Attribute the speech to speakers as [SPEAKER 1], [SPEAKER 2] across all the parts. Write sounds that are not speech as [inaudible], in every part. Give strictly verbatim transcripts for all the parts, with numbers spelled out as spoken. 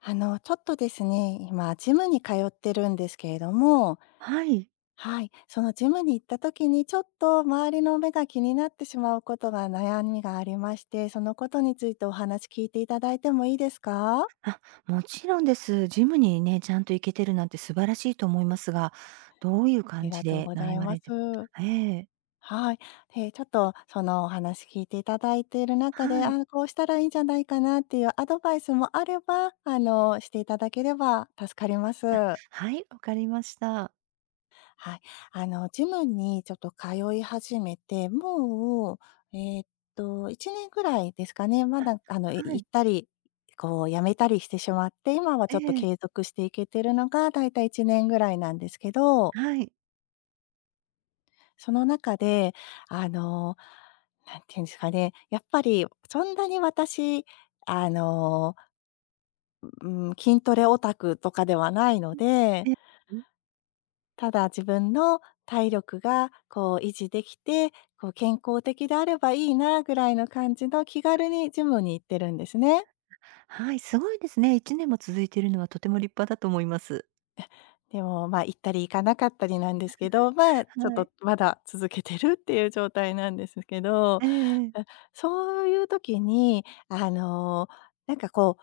[SPEAKER 1] あの、ちょっとですね、今ジムに通ってるんですけれども、
[SPEAKER 2] はい。
[SPEAKER 1] はい、そのジムに行った時にちょっと周りの目が気になってしまうことが悩みがありまして、そのことについてお話聞いていただいてもいいですか？
[SPEAKER 2] あ、もちろんです。ジムにね、ちゃんと行けてるなんて素晴らしいと思いますが、どういう
[SPEAKER 1] あり
[SPEAKER 2] 感
[SPEAKER 1] が
[SPEAKER 2] じ
[SPEAKER 1] とう
[SPEAKER 2] で
[SPEAKER 1] ござ
[SPEAKER 2] 悩
[SPEAKER 1] い
[SPEAKER 2] ま
[SPEAKER 1] ま
[SPEAKER 2] れて
[SPEAKER 1] す。
[SPEAKER 2] ええ。
[SPEAKER 1] はい。で、ちょっとそのお話聞いていただいている中で、
[SPEAKER 2] はい。
[SPEAKER 1] あ、こうしたらいいんじゃないかなっていうアドバイスもあれば、あの、していただければ助かります。
[SPEAKER 2] はい、わかりました。
[SPEAKER 1] はい。あの、ジムにちょっと通い始めて、もう、えーっと、いちねんぐらいですかね。まだ、あの、い行
[SPEAKER 2] はい。
[SPEAKER 1] ったり、こう、辞めたりしてしまって、今は
[SPEAKER 2] え
[SPEAKER 1] ちょっと
[SPEAKER 2] え、
[SPEAKER 1] 継続していけてるのが、だいたいいちねんぐらいなんですけど、
[SPEAKER 2] はい。
[SPEAKER 1] その中で、あの、なんていうんですかね、やっぱりそんなに私、あの、うん、筋トレオタクとかではないので、
[SPEAKER 2] ええ、ん。
[SPEAKER 1] ただ自分の体力がこう維持できて、こう健康的であればいいなぐらいの感じの気軽にジムに行ってるんですね。
[SPEAKER 2] はい、すごいですね。いちねんも続いているのはとても立派だと思います。
[SPEAKER 1] でも、まあ、行ったり行かなかったりなんですけど、まあ、ちょっ
[SPEAKER 2] は
[SPEAKER 1] と
[SPEAKER 2] い。
[SPEAKER 1] まだ続けてるっていう状態なんですけど、
[SPEAKER 2] え
[SPEAKER 1] あ、
[SPEAKER 2] え。
[SPEAKER 1] そういう時に、あの、なんかこう、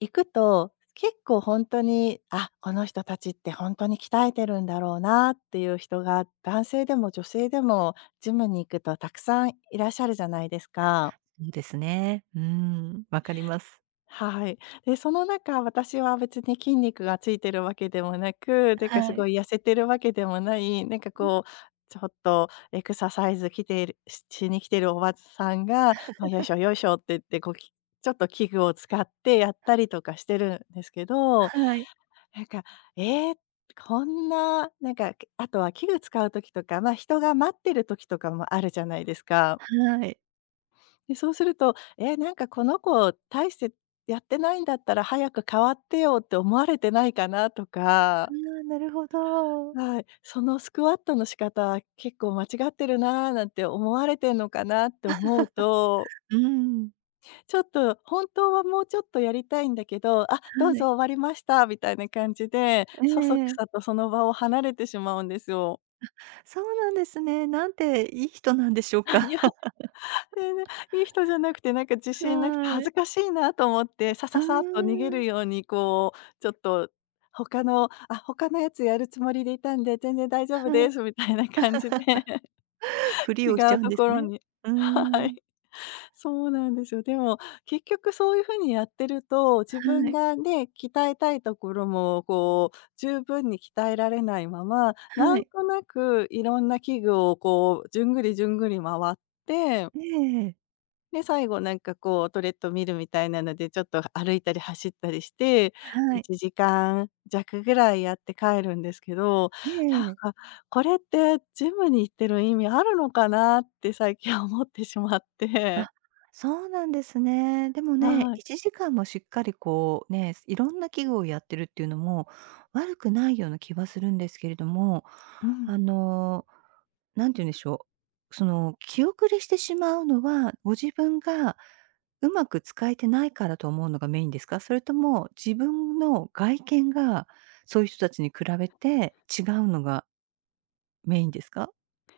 [SPEAKER 1] 行くと、結構本当に、あ、この人たちって本当に鍛えてるんだろうなっていう人が、男性でも女性でもジムに行くとたくさんいらっしゃるじゃないですか。
[SPEAKER 2] そうですね。うん、わかります。
[SPEAKER 1] はい。で、その中、私は別に筋肉がついてるわけでもなく、なんかす
[SPEAKER 2] は
[SPEAKER 1] ご
[SPEAKER 2] い。
[SPEAKER 1] い痩せてるわけでもない、なんか
[SPEAKER 2] うん、
[SPEAKER 1] こう、ちょっとエクササイズ来ているししに来てるおばさんが、あ、よいしょよいしょって言って、こう、きちょっと器具を使ってやったりとかしてるんですけど、
[SPEAKER 2] はい、
[SPEAKER 1] なんか、えーこんな、なんか、あとは器具使う時とか、ま、人が待ってる時とかもあるじゃないですか。
[SPEAKER 2] はい。
[SPEAKER 1] で、そうすると、え、なんかこの子大してやってないんだったら早く変わってよって思われてないかなとか、
[SPEAKER 2] ああ、なるほど。う
[SPEAKER 1] はい、そのスクワットの仕方結構間違ってるなーなんて思われてんのかなって思うと、
[SPEAKER 2] ん、
[SPEAKER 1] ちょっと本当はもうちょっとやりたいんだけど、あ、どう
[SPEAKER 2] は
[SPEAKER 1] ぞ
[SPEAKER 2] い。
[SPEAKER 1] 終わりましたみたいな感じで、
[SPEAKER 2] え
[SPEAKER 1] そそくさ
[SPEAKER 2] え。
[SPEAKER 1] とその場を離れてしまうんですよ。
[SPEAKER 2] そうなんですね。なんていい人なんでしょう
[SPEAKER 1] [laughs] い
[SPEAKER 2] か。
[SPEAKER 1] や全然 [laughs] いい人じゃなくて、なんか自
[SPEAKER 2] [laughs]
[SPEAKER 1] 信なくて
[SPEAKER 2] は
[SPEAKER 1] 恥ず
[SPEAKER 2] い。
[SPEAKER 1] かしいなと思って、さ
[SPEAKER 2] [laughs] うー
[SPEAKER 1] ささっと逃げる
[SPEAKER 2] ん。
[SPEAKER 1] ようにこう、ちょっと他の、あ、他のやつやるつもりでいたんで、全然大丈夫
[SPEAKER 2] は
[SPEAKER 1] で
[SPEAKER 2] い。
[SPEAKER 1] すみたいな感じで、[laughs]
[SPEAKER 2] [laughs] ふり
[SPEAKER 1] 違
[SPEAKER 2] をしちゃ
[SPEAKER 1] う
[SPEAKER 2] うん
[SPEAKER 1] と
[SPEAKER 2] です
[SPEAKER 1] ころ
[SPEAKER 2] ね。
[SPEAKER 1] に、
[SPEAKER 2] うー
[SPEAKER 1] はい。
[SPEAKER 2] ん。
[SPEAKER 1] そうなんですよ。でも結局そういう風にやってると、自
[SPEAKER 2] は
[SPEAKER 1] 分
[SPEAKER 2] い、
[SPEAKER 1] がね、鍛えたいところもこう十分に鍛えられないまま、な
[SPEAKER 2] は
[SPEAKER 1] ん
[SPEAKER 2] い。
[SPEAKER 1] となくいろんな器具をこう、じゅんぐりじゅんぐり回って、
[SPEAKER 2] ええ。
[SPEAKER 1] で、最後なんかこう、トレッド見るみたいなので、ちょっと歩いたり走ったりして、
[SPEAKER 2] はい。
[SPEAKER 1] いちじかん弱ぐらいやって帰るんですけど、
[SPEAKER 2] え
[SPEAKER 1] な
[SPEAKER 2] え。
[SPEAKER 1] んか、これってジムに行ってる意味あるのかなって最近思ってしまって。
[SPEAKER 2] あ、そうなんですね。でもね、
[SPEAKER 1] はい。
[SPEAKER 2] いちじかんもしっかりこうね、いろんな器具をやってるっていうのも悪くないような気はするんですけれども、
[SPEAKER 1] う
[SPEAKER 2] あ
[SPEAKER 1] ん。
[SPEAKER 2] の、なんて言うんでしょう、その気遅れしてしまうのは、ご自分がうまく使えてないからと思うのがメインですか？それとも自分の外見がそういう人たちに比べて違うのがメインですか？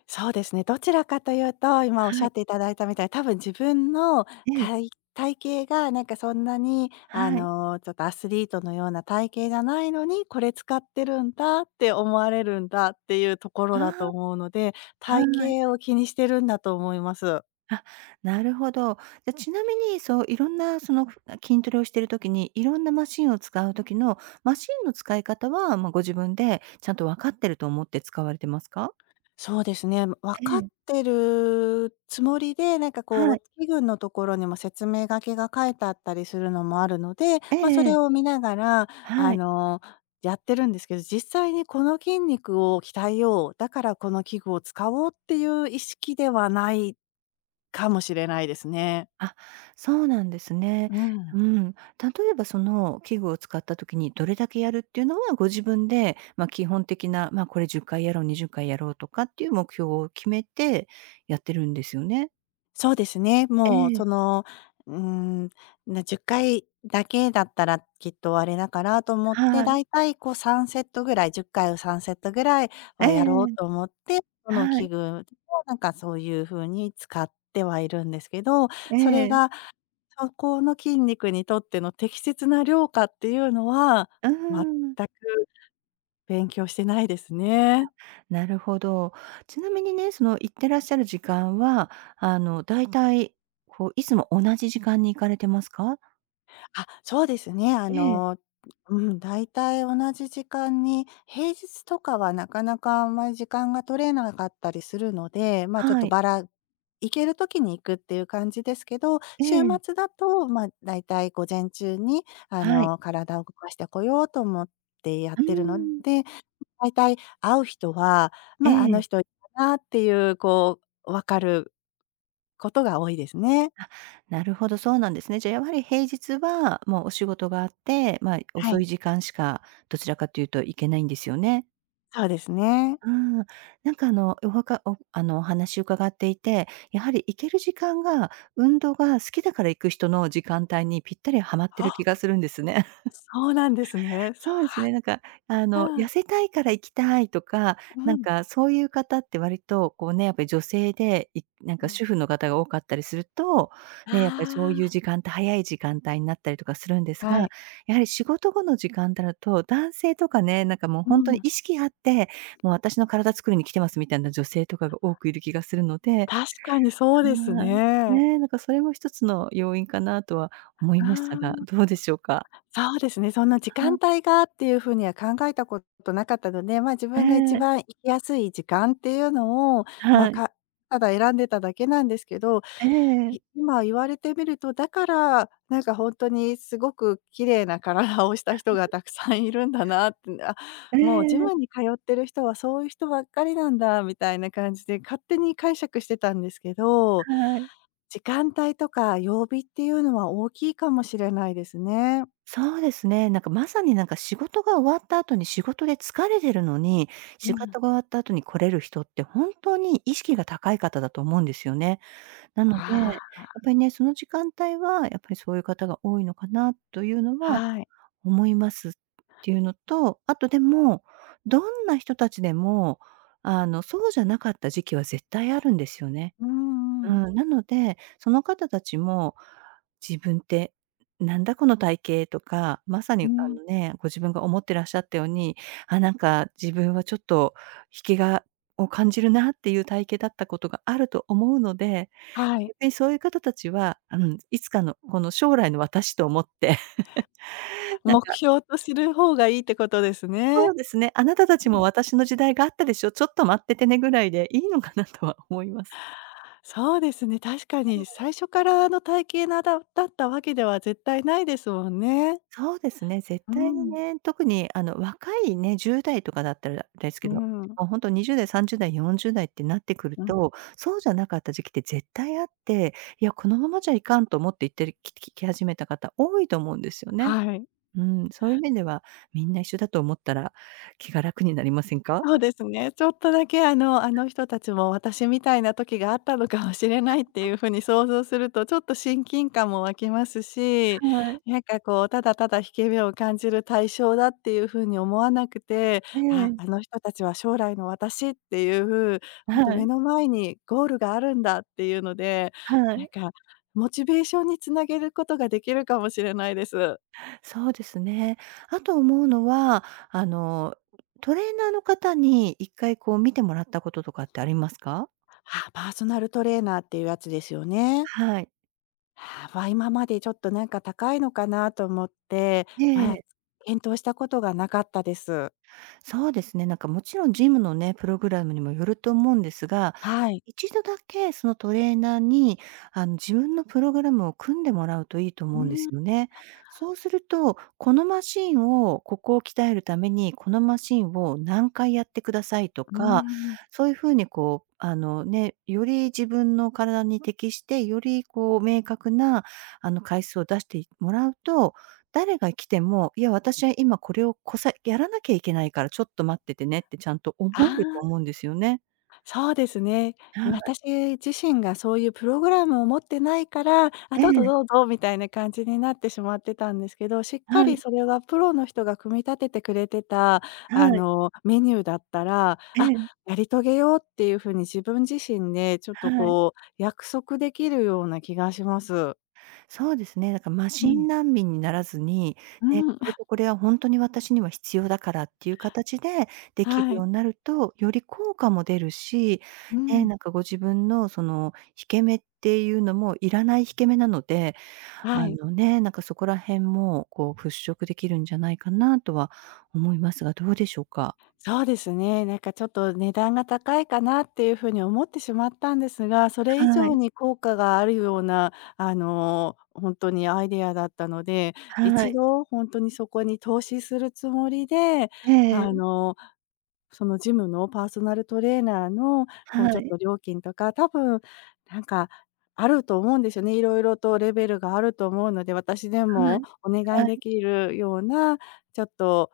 [SPEAKER 1] そうですね、どちらかというと、今おっし
[SPEAKER 2] は
[SPEAKER 1] ゃっ
[SPEAKER 2] い。
[SPEAKER 1] ていただいたみたいに、多分自分の
[SPEAKER 2] ええ、
[SPEAKER 1] かい体型がなんかそんなに、あ
[SPEAKER 2] はい。
[SPEAKER 1] の、ちょっとアスリートのような体型じゃないのに、これ使ってるんだって思われるんだっていうところ
[SPEAKER 2] あ
[SPEAKER 1] だと
[SPEAKER 2] あ、
[SPEAKER 1] 思うので、体
[SPEAKER 2] はい。
[SPEAKER 1] 型を気にしてるんだと思います。
[SPEAKER 2] あ、なるほど。じゃ、ちなみに、そう、いろんなその、ふ筋トレをしている時に、いろんなマシンを使う時の、マシンの使い方は、ま、ご自分でちゃんと分かってると思って使われてますか？
[SPEAKER 1] そうですね。分
[SPEAKER 2] え
[SPEAKER 1] かっ
[SPEAKER 2] え。
[SPEAKER 1] てるつもりで、なんかこ
[SPEAKER 2] は
[SPEAKER 1] う、
[SPEAKER 2] い。
[SPEAKER 1] 器具のところにも説明書きが書いてあったりするのもあるので、
[SPEAKER 2] え
[SPEAKER 1] ま、そ
[SPEAKER 2] ええ
[SPEAKER 1] れを
[SPEAKER 2] え。
[SPEAKER 1] 見ながら、あ
[SPEAKER 2] はい。
[SPEAKER 1] の、やってるんですけど、実際にこの筋肉を鍛えよう、だからこの器具を使おうっていう意識ではないかもしれないですね。
[SPEAKER 2] あ、そうなんですね。
[SPEAKER 1] うん。
[SPEAKER 2] うん。例えばその器具を使った時にどれだけやるっていうのは、ご自分で、ま、基本的な、ま、これじゅっかいやろう、にじゅっかいやろうとかっていう目標を決めてやってるんですよね？
[SPEAKER 1] そうですね。
[SPEAKER 2] え
[SPEAKER 1] もう
[SPEAKER 2] え。
[SPEAKER 1] その、うーん、なじゅっかいだけだったらきっとあれだからと思って、
[SPEAKER 2] は
[SPEAKER 1] だ
[SPEAKER 2] い。
[SPEAKER 1] いたいこうさんセットぐらい、じゅっかいをさんセットぐらい
[SPEAKER 2] ええ
[SPEAKER 1] はやろう
[SPEAKER 2] ええ。
[SPEAKER 1] と思って、その
[SPEAKER 2] は
[SPEAKER 1] 器
[SPEAKER 2] い。
[SPEAKER 1] 具をなんかそういう風に使ってはいるんですけど、
[SPEAKER 2] え
[SPEAKER 1] それ
[SPEAKER 2] え。
[SPEAKER 1] がそこの筋肉にとっての適切な量かっていうのは、
[SPEAKER 2] うー
[SPEAKER 1] 全
[SPEAKER 2] ん。
[SPEAKER 1] く勉強してないですね。
[SPEAKER 2] なるほど。ちなみにね、その行ってらっしゃる時間は、あの、だいたいこう、いつも同じ時間に行かれてますか？
[SPEAKER 1] あ、そうですね。あ
[SPEAKER 2] ええ。
[SPEAKER 1] の、うん、大体同じ時間に、平日とかはなかなかあんまり時間が取れなかったりするので、まあ、ちょっ
[SPEAKER 2] は
[SPEAKER 1] と
[SPEAKER 2] い。
[SPEAKER 1] ばら行ける時に行くっていう感じですけど、
[SPEAKER 2] え
[SPEAKER 1] 週
[SPEAKER 2] え。
[SPEAKER 1] 末だと、まあ、大体午前中に、あ
[SPEAKER 2] はい。
[SPEAKER 1] の、体を動かしてこようと思ってやっ
[SPEAKER 2] うー
[SPEAKER 1] てるの
[SPEAKER 2] ん。
[SPEAKER 1] で、大体会う人は、
[SPEAKER 2] え
[SPEAKER 1] まあ、あの人
[SPEAKER 2] え。
[SPEAKER 1] いいなっていう、こう、分かることが多いですね。
[SPEAKER 2] あ、なるほど、そうなんですね。じゃあ、やはり平日はもうお仕事があって、まあ、
[SPEAKER 1] は
[SPEAKER 2] 遅
[SPEAKER 1] い、
[SPEAKER 2] い時間しかどちらかというと行けないんですよね？
[SPEAKER 1] そうですね。
[SPEAKER 2] うん。なんかあの、おはかおあの、お話伺っていて、やはり行ける時間が運動が好きだから行く人の時間帯にぴったりはまってる気がするんですね。
[SPEAKER 1] そうなんですね。そ
[SPEAKER 2] そうですね、なんか、あ
[SPEAKER 1] う、
[SPEAKER 2] の、痩
[SPEAKER 1] は
[SPEAKER 2] せたいから行きたいとか、
[SPEAKER 1] うん、
[SPEAKER 2] な
[SPEAKER 1] う
[SPEAKER 2] ん
[SPEAKER 1] ん。
[SPEAKER 2] かそういう方って割と、こうね、やっぱり女性で、いなん
[SPEAKER 1] う
[SPEAKER 2] か
[SPEAKER 1] ん。
[SPEAKER 2] 主婦の方が多かったりすると、ね、やっぱりそういう
[SPEAKER 1] あ
[SPEAKER 2] 時間帯、早い時間帯になったりとかするんで
[SPEAKER 1] あ、
[SPEAKER 2] すが、
[SPEAKER 1] はい。
[SPEAKER 2] やはり仕事後の時間帯だと、男性とかね、なんかもう
[SPEAKER 1] う
[SPEAKER 2] 本当に
[SPEAKER 1] ん、
[SPEAKER 2] 意識あって、もう私の体作りに来てますみたいな女性とかが多くいる気がするので、
[SPEAKER 1] 確かにそうです
[SPEAKER 2] はい。
[SPEAKER 1] ね。
[SPEAKER 2] ね、なんかそれも一つの要因かなとは思い
[SPEAKER 1] あ
[SPEAKER 2] ましたが、
[SPEAKER 1] あ。
[SPEAKER 2] どうでしょうか？
[SPEAKER 1] そうですね、そんな時
[SPEAKER 2] は
[SPEAKER 1] 間
[SPEAKER 2] い。
[SPEAKER 1] 帯がっていうふうには考えたことなかったので、まあ、自
[SPEAKER 2] え
[SPEAKER 1] 分が一
[SPEAKER 2] え、
[SPEAKER 1] 番行きやすい時間っていうのを、まあ、
[SPEAKER 2] はい。
[SPEAKER 1] かただ選んでただけなんですけど、
[SPEAKER 2] え
[SPEAKER 1] い
[SPEAKER 2] え、
[SPEAKER 1] 今言われてみると、だから、なんか本当にすごく綺麗な体をした人がたくさんいるんだなって、あ、
[SPEAKER 2] え
[SPEAKER 1] もうジ
[SPEAKER 2] え、
[SPEAKER 1] ムに通ってる人はそういう人ばっかりなんだみたいな感じで勝手に解釈してたんですけど、
[SPEAKER 2] はい。
[SPEAKER 1] 時間帯とか曜日っていうのは大きいかもしれないですね。
[SPEAKER 2] そうですね、なんかまさになんか仕事が終わった後に仕事で疲れてるのに、
[SPEAKER 1] う
[SPEAKER 2] 仕
[SPEAKER 1] ん。
[SPEAKER 2] 事が終わった後に来れる人って本当に意識が高い方だと思うんですよね。なので、や
[SPEAKER 1] あ
[SPEAKER 2] っぱりね、その時間帯はやっぱりそういう方が多いのかなというの
[SPEAKER 1] あ、
[SPEAKER 2] は
[SPEAKER 1] はい。
[SPEAKER 2] 思いますっていうのと、あとでも、どんな人たちでも、あの、そうじゃなかった時期は絶対あるんですよね。
[SPEAKER 1] う
[SPEAKER 2] う
[SPEAKER 1] んうん。
[SPEAKER 2] ん、なので、その方たちも、自分ってなんだこの体型とか、まさ
[SPEAKER 1] う
[SPEAKER 2] にあ
[SPEAKER 1] ん、
[SPEAKER 2] のね、ご自分が思ってらっしゃったように、あ、なんか自分はちょっと引きがを感じるなっていう体型だったことがあると思うので、
[SPEAKER 1] はい。
[SPEAKER 2] 逆にそういう方たちは、うん、いつかのこの将来の私と思って、[laughs] なん
[SPEAKER 1] 目
[SPEAKER 2] か
[SPEAKER 1] 標とする方がいいってことです
[SPEAKER 2] そ
[SPEAKER 1] ね。
[SPEAKER 2] うですね、あなたたち
[SPEAKER 1] うん。
[SPEAKER 2] も私の時代があったでしょ、ちょっと待っててねぐらいでいいのかなとは思います。
[SPEAKER 1] そうですね、確かに最初からあの体型なだだったわけでは絶対ないですもんね。
[SPEAKER 2] そうですね、絶
[SPEAKER 1] う
[SPEAKER 2] 対に
[SPEAKER 1] ん。
[SPEAKER 2] ね、特にあの若いね、じゅう代とかだったらですけ
[SPEAKER 1] う
[SPEAKER 2] ど、
[SPEAKER 1] ん。
[SPEAKER 2] もうほんにじゅう代、さんじゅう代、よんじゅう代ってなってくる
[SPEAKER 1] うん。
[SPEAKER 2] と、そうじゃなかった時期って絶対あって、いや、このままじゃいかんと思って言ってるききき始めた方多いと思うんですよね。
[SPEAKER 1] はい。
[SPEAKER 2] うん、そういう面ではみんな一緒だと思ったら気が楽になりませんか？
[SPEAKER 1] そうで
[SPEAKER 2] [laughs]
[SPEAKER 1] すね。ちょっとだけ、あのあの人たちも私みたいな時があったのかもしれないっていうふうに想像すると、ちょっと親近感も湧きますし、
[SPEAKER 2] はい。
[SPEAKER 1] なんかこう、ただただ引け目を感じる対象だっていうふうに思わなくて、
[SPEAKER 2] え
[SPEAKER 1] あ、
[SPEAKER 2] え。
[SPEAKER 1] あの人たちは将来の私っていう、ほ
[SPEAKER 2] は
[SPEAKER 1] ん目
[SPEAKER 2] い。
[SPEAKER 1] の前にゴールがあるんだっていうので、
[SPEAKER 2] は
[SPEAKER 1] なん
[SPEAKER 2] い。
[SPEAKER 1] かモチベーションにつなげることができるかもしれないです。
[SPEAKER 2] そうですね。あと思うのは、あの、トレーナーの方にいっかいこう見てもらったこととかってありますか？
[SPEAKER 1] あ、パーソナルトレーナーっていうやつですよね。
[SPEAKER 2] はい。
[SPEAKER 1] はあ、まあ、今までちょっとなんか高いのかなと思って、
[SPEAKER 2] え
[SPEAKER 1] まあ、
[SPEAKER 2] え、
[SPEAKER 1] 検討したことがなかったです。
[SPEAKER 2] そうですね。なんかもちろんジムのね、プログラムにもよると思うんですが、
[SPEAKER 1] はい。
[SPEAKER 2] 一度だけそのトレーナーに、あの、自分のプログラムを組んでもらうといいと
[SPEAKER 1] う
[SPEAKER 2] 思うんで
[SPEAKER 1] ん、
[SPEAKER 2] す
[SPEAKER 1] う
[SPEAKER 2] よね。そうすると、このマシンをここを鍛えるために、このマシンを何回やってくださいとか、
[SPEAKER 1] ん。
[SPEAKER 2] そういうふうにこう、あの、ね、より自分の体に適して、よりこう明確な、あの、回数を出してもらうと誰が来ても、いや、私は今これをこさやらなきゃいけないからちょっと待っててねってちゃんと思
[SPEAKER 1] あ
[SPEAKER 2] えると思
[SPEAKER 1] あ、
[SPEAKER 2] うんですよね。
[SPEAKER 1] そうですね。
[SPEAKER 2] はい、
[SPEAKER 1] 私自身がそういうプログラムを持ってないから、あ、
[SPEAKER 2] え
[SPEAKER 1] どうぞ
[SPEAKER 2] え、
[SPEAKER 1] どうぞみたいな感じになってしまってたんですけど、しっか
[SPEAKER 2] は
[SPEAKER 1] り
[SPEAKER 2] い、
[SPEAKER 1] それはプロの人が組み立ててくれてた、あ
[SPEAKER 2] はい、
[SPEAKER 1] の、メニューだったら、
[SPEAKER 2] え
[SPEAKER 1] あ、
[SPEAKER 2] え、
[SPEAKER 1] やり遂げようっていう風に自分自身でちょっと
[SPEAKER 2] はい。
[SPEAKER 1] こう、約束できるような気がします。
[SPEAKER 2] そうですね、だからマ
[SPEAKER 1] う
[SPEAKER 2] シ
[SPEAKER 1] ん、
[SPEAKER 2] ン難民にならずに、
[SPEAKER 1] う
[SPEAKER 2] ね、
[SPEAKER 1] ん、
[SPEAKER 2] これと
[SPEAKER 1] [laughs]
[SPEAKER 2] これはほんとに私には必要だからっていう形ででき
[SPEAKER 1] は
[SPEAKER 2] るよ
[SPEAKER 1] い、
[SPEAKER 2] うになると、より効果も出るし、
[SPEAKER 1] う
[SPEAKER 2] ね、
[SPEAKER 1] ん、
[SPEAKER 2] なんかご自分のその引け目っていうのもいらない引け目なので、
[SPEAKER 1] は
[SPEAKER 2] あ
[SPEAKER 1] い。
[SPEAKER 2] のね、なんかそこら辺も、こう払拭できるんじゃないかなとは思いますが、どうでしょうか？
[SPEAKER 1] そうですね、なんかちょっと値段が高いかなっていう風に思ってしまったんですが、それ以
[SPEAKER 2] は
[SPEAKER 1] 上
[SPEAKER 2] い、
[SPEAKER 1] に効果があるような、あの、本当にアイデアだったので、
[SPEAKER 2] は
[SPEAKER 1] 一
[SPEAKER 2] い、
[SPEAKER 1] 度本当にそこに投資するつもりで、
[SPEAKER 2] え
[SPEAKER 1] あ
[SPEAKER 2] え、
[SPEAKER 1] のそのジムのパーソナルトレーナーの、
[SPEAKER 2] は
[SPEAKER 1] こうちょっ
[SPEAKER 2] い、
[SPEAKER 1] と料金とか、多分なんかあると思うんですよね。いろいろとレベルがあると思うので、私で
[SPEAKER 2] はい、
[SPEAKER 1] もお願い
[SPEAKER 2] はい、
[SPEAKER 1] できるような、ちょっと、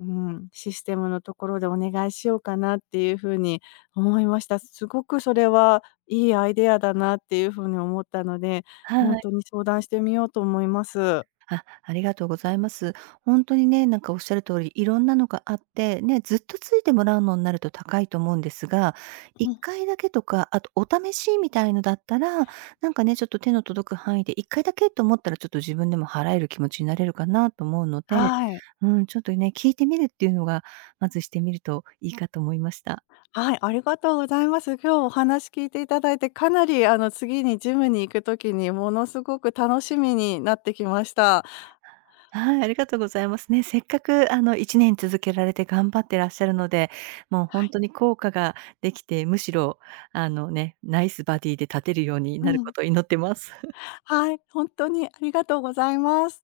[SPEAKER 1] うん、システムのところでお願いしようかなっていうふうに思いました。すごくそれはいいアイデアだなっていうふうに思ったので、本
[SPEAKER 2] は
[SPEAKER 1] 当
[SPEAKER 2] い。
[SPEAKER 1] に相談してみようと思います。
[SPEAKER 2] あ、ありがとうございます。本当にね、なんかおっしゃる通り、いろんなのがあって、ね、ずっとついてもらうのになると高いと思うんですが、
[SPEAKER 1] う
[SPEAKER 2] 1
[SPEAKER 1] ん、
[SPEAKER 2] 回だけとか、あとお試しみたいのだったら、なんかね、ちょっと手の届く範囲でいっかいだけと思ったら、ちょっと自分でも払える気持ちになれるかなと思うので、
[SPEAKER 1] はい。
[SPEAKER 2] うん、ちょっとね、聞いてみるっていうのが、まずしてみるといいかと思いました。
[SPEAKER 1] はい、ありがとうございます。今日お話聞いていただいて、かなりあの次にジムに行くときにものすごく楽しみになってきました。
[SPEAKER 2] はい、ありがとうございますね。せっかくあのいちねん続けられて頑張ってらっしゃるので、もう本当に効果ができて、むしろあのね、ナイスバディで立てるように
[SPEAKER 1] う
[SPEAKER 2] なるこ
[SPEAKER 1] ん。
[SPEAKER 2] とを祈ってます。
[SPEAKER 1] はい、本当にありがとうございます。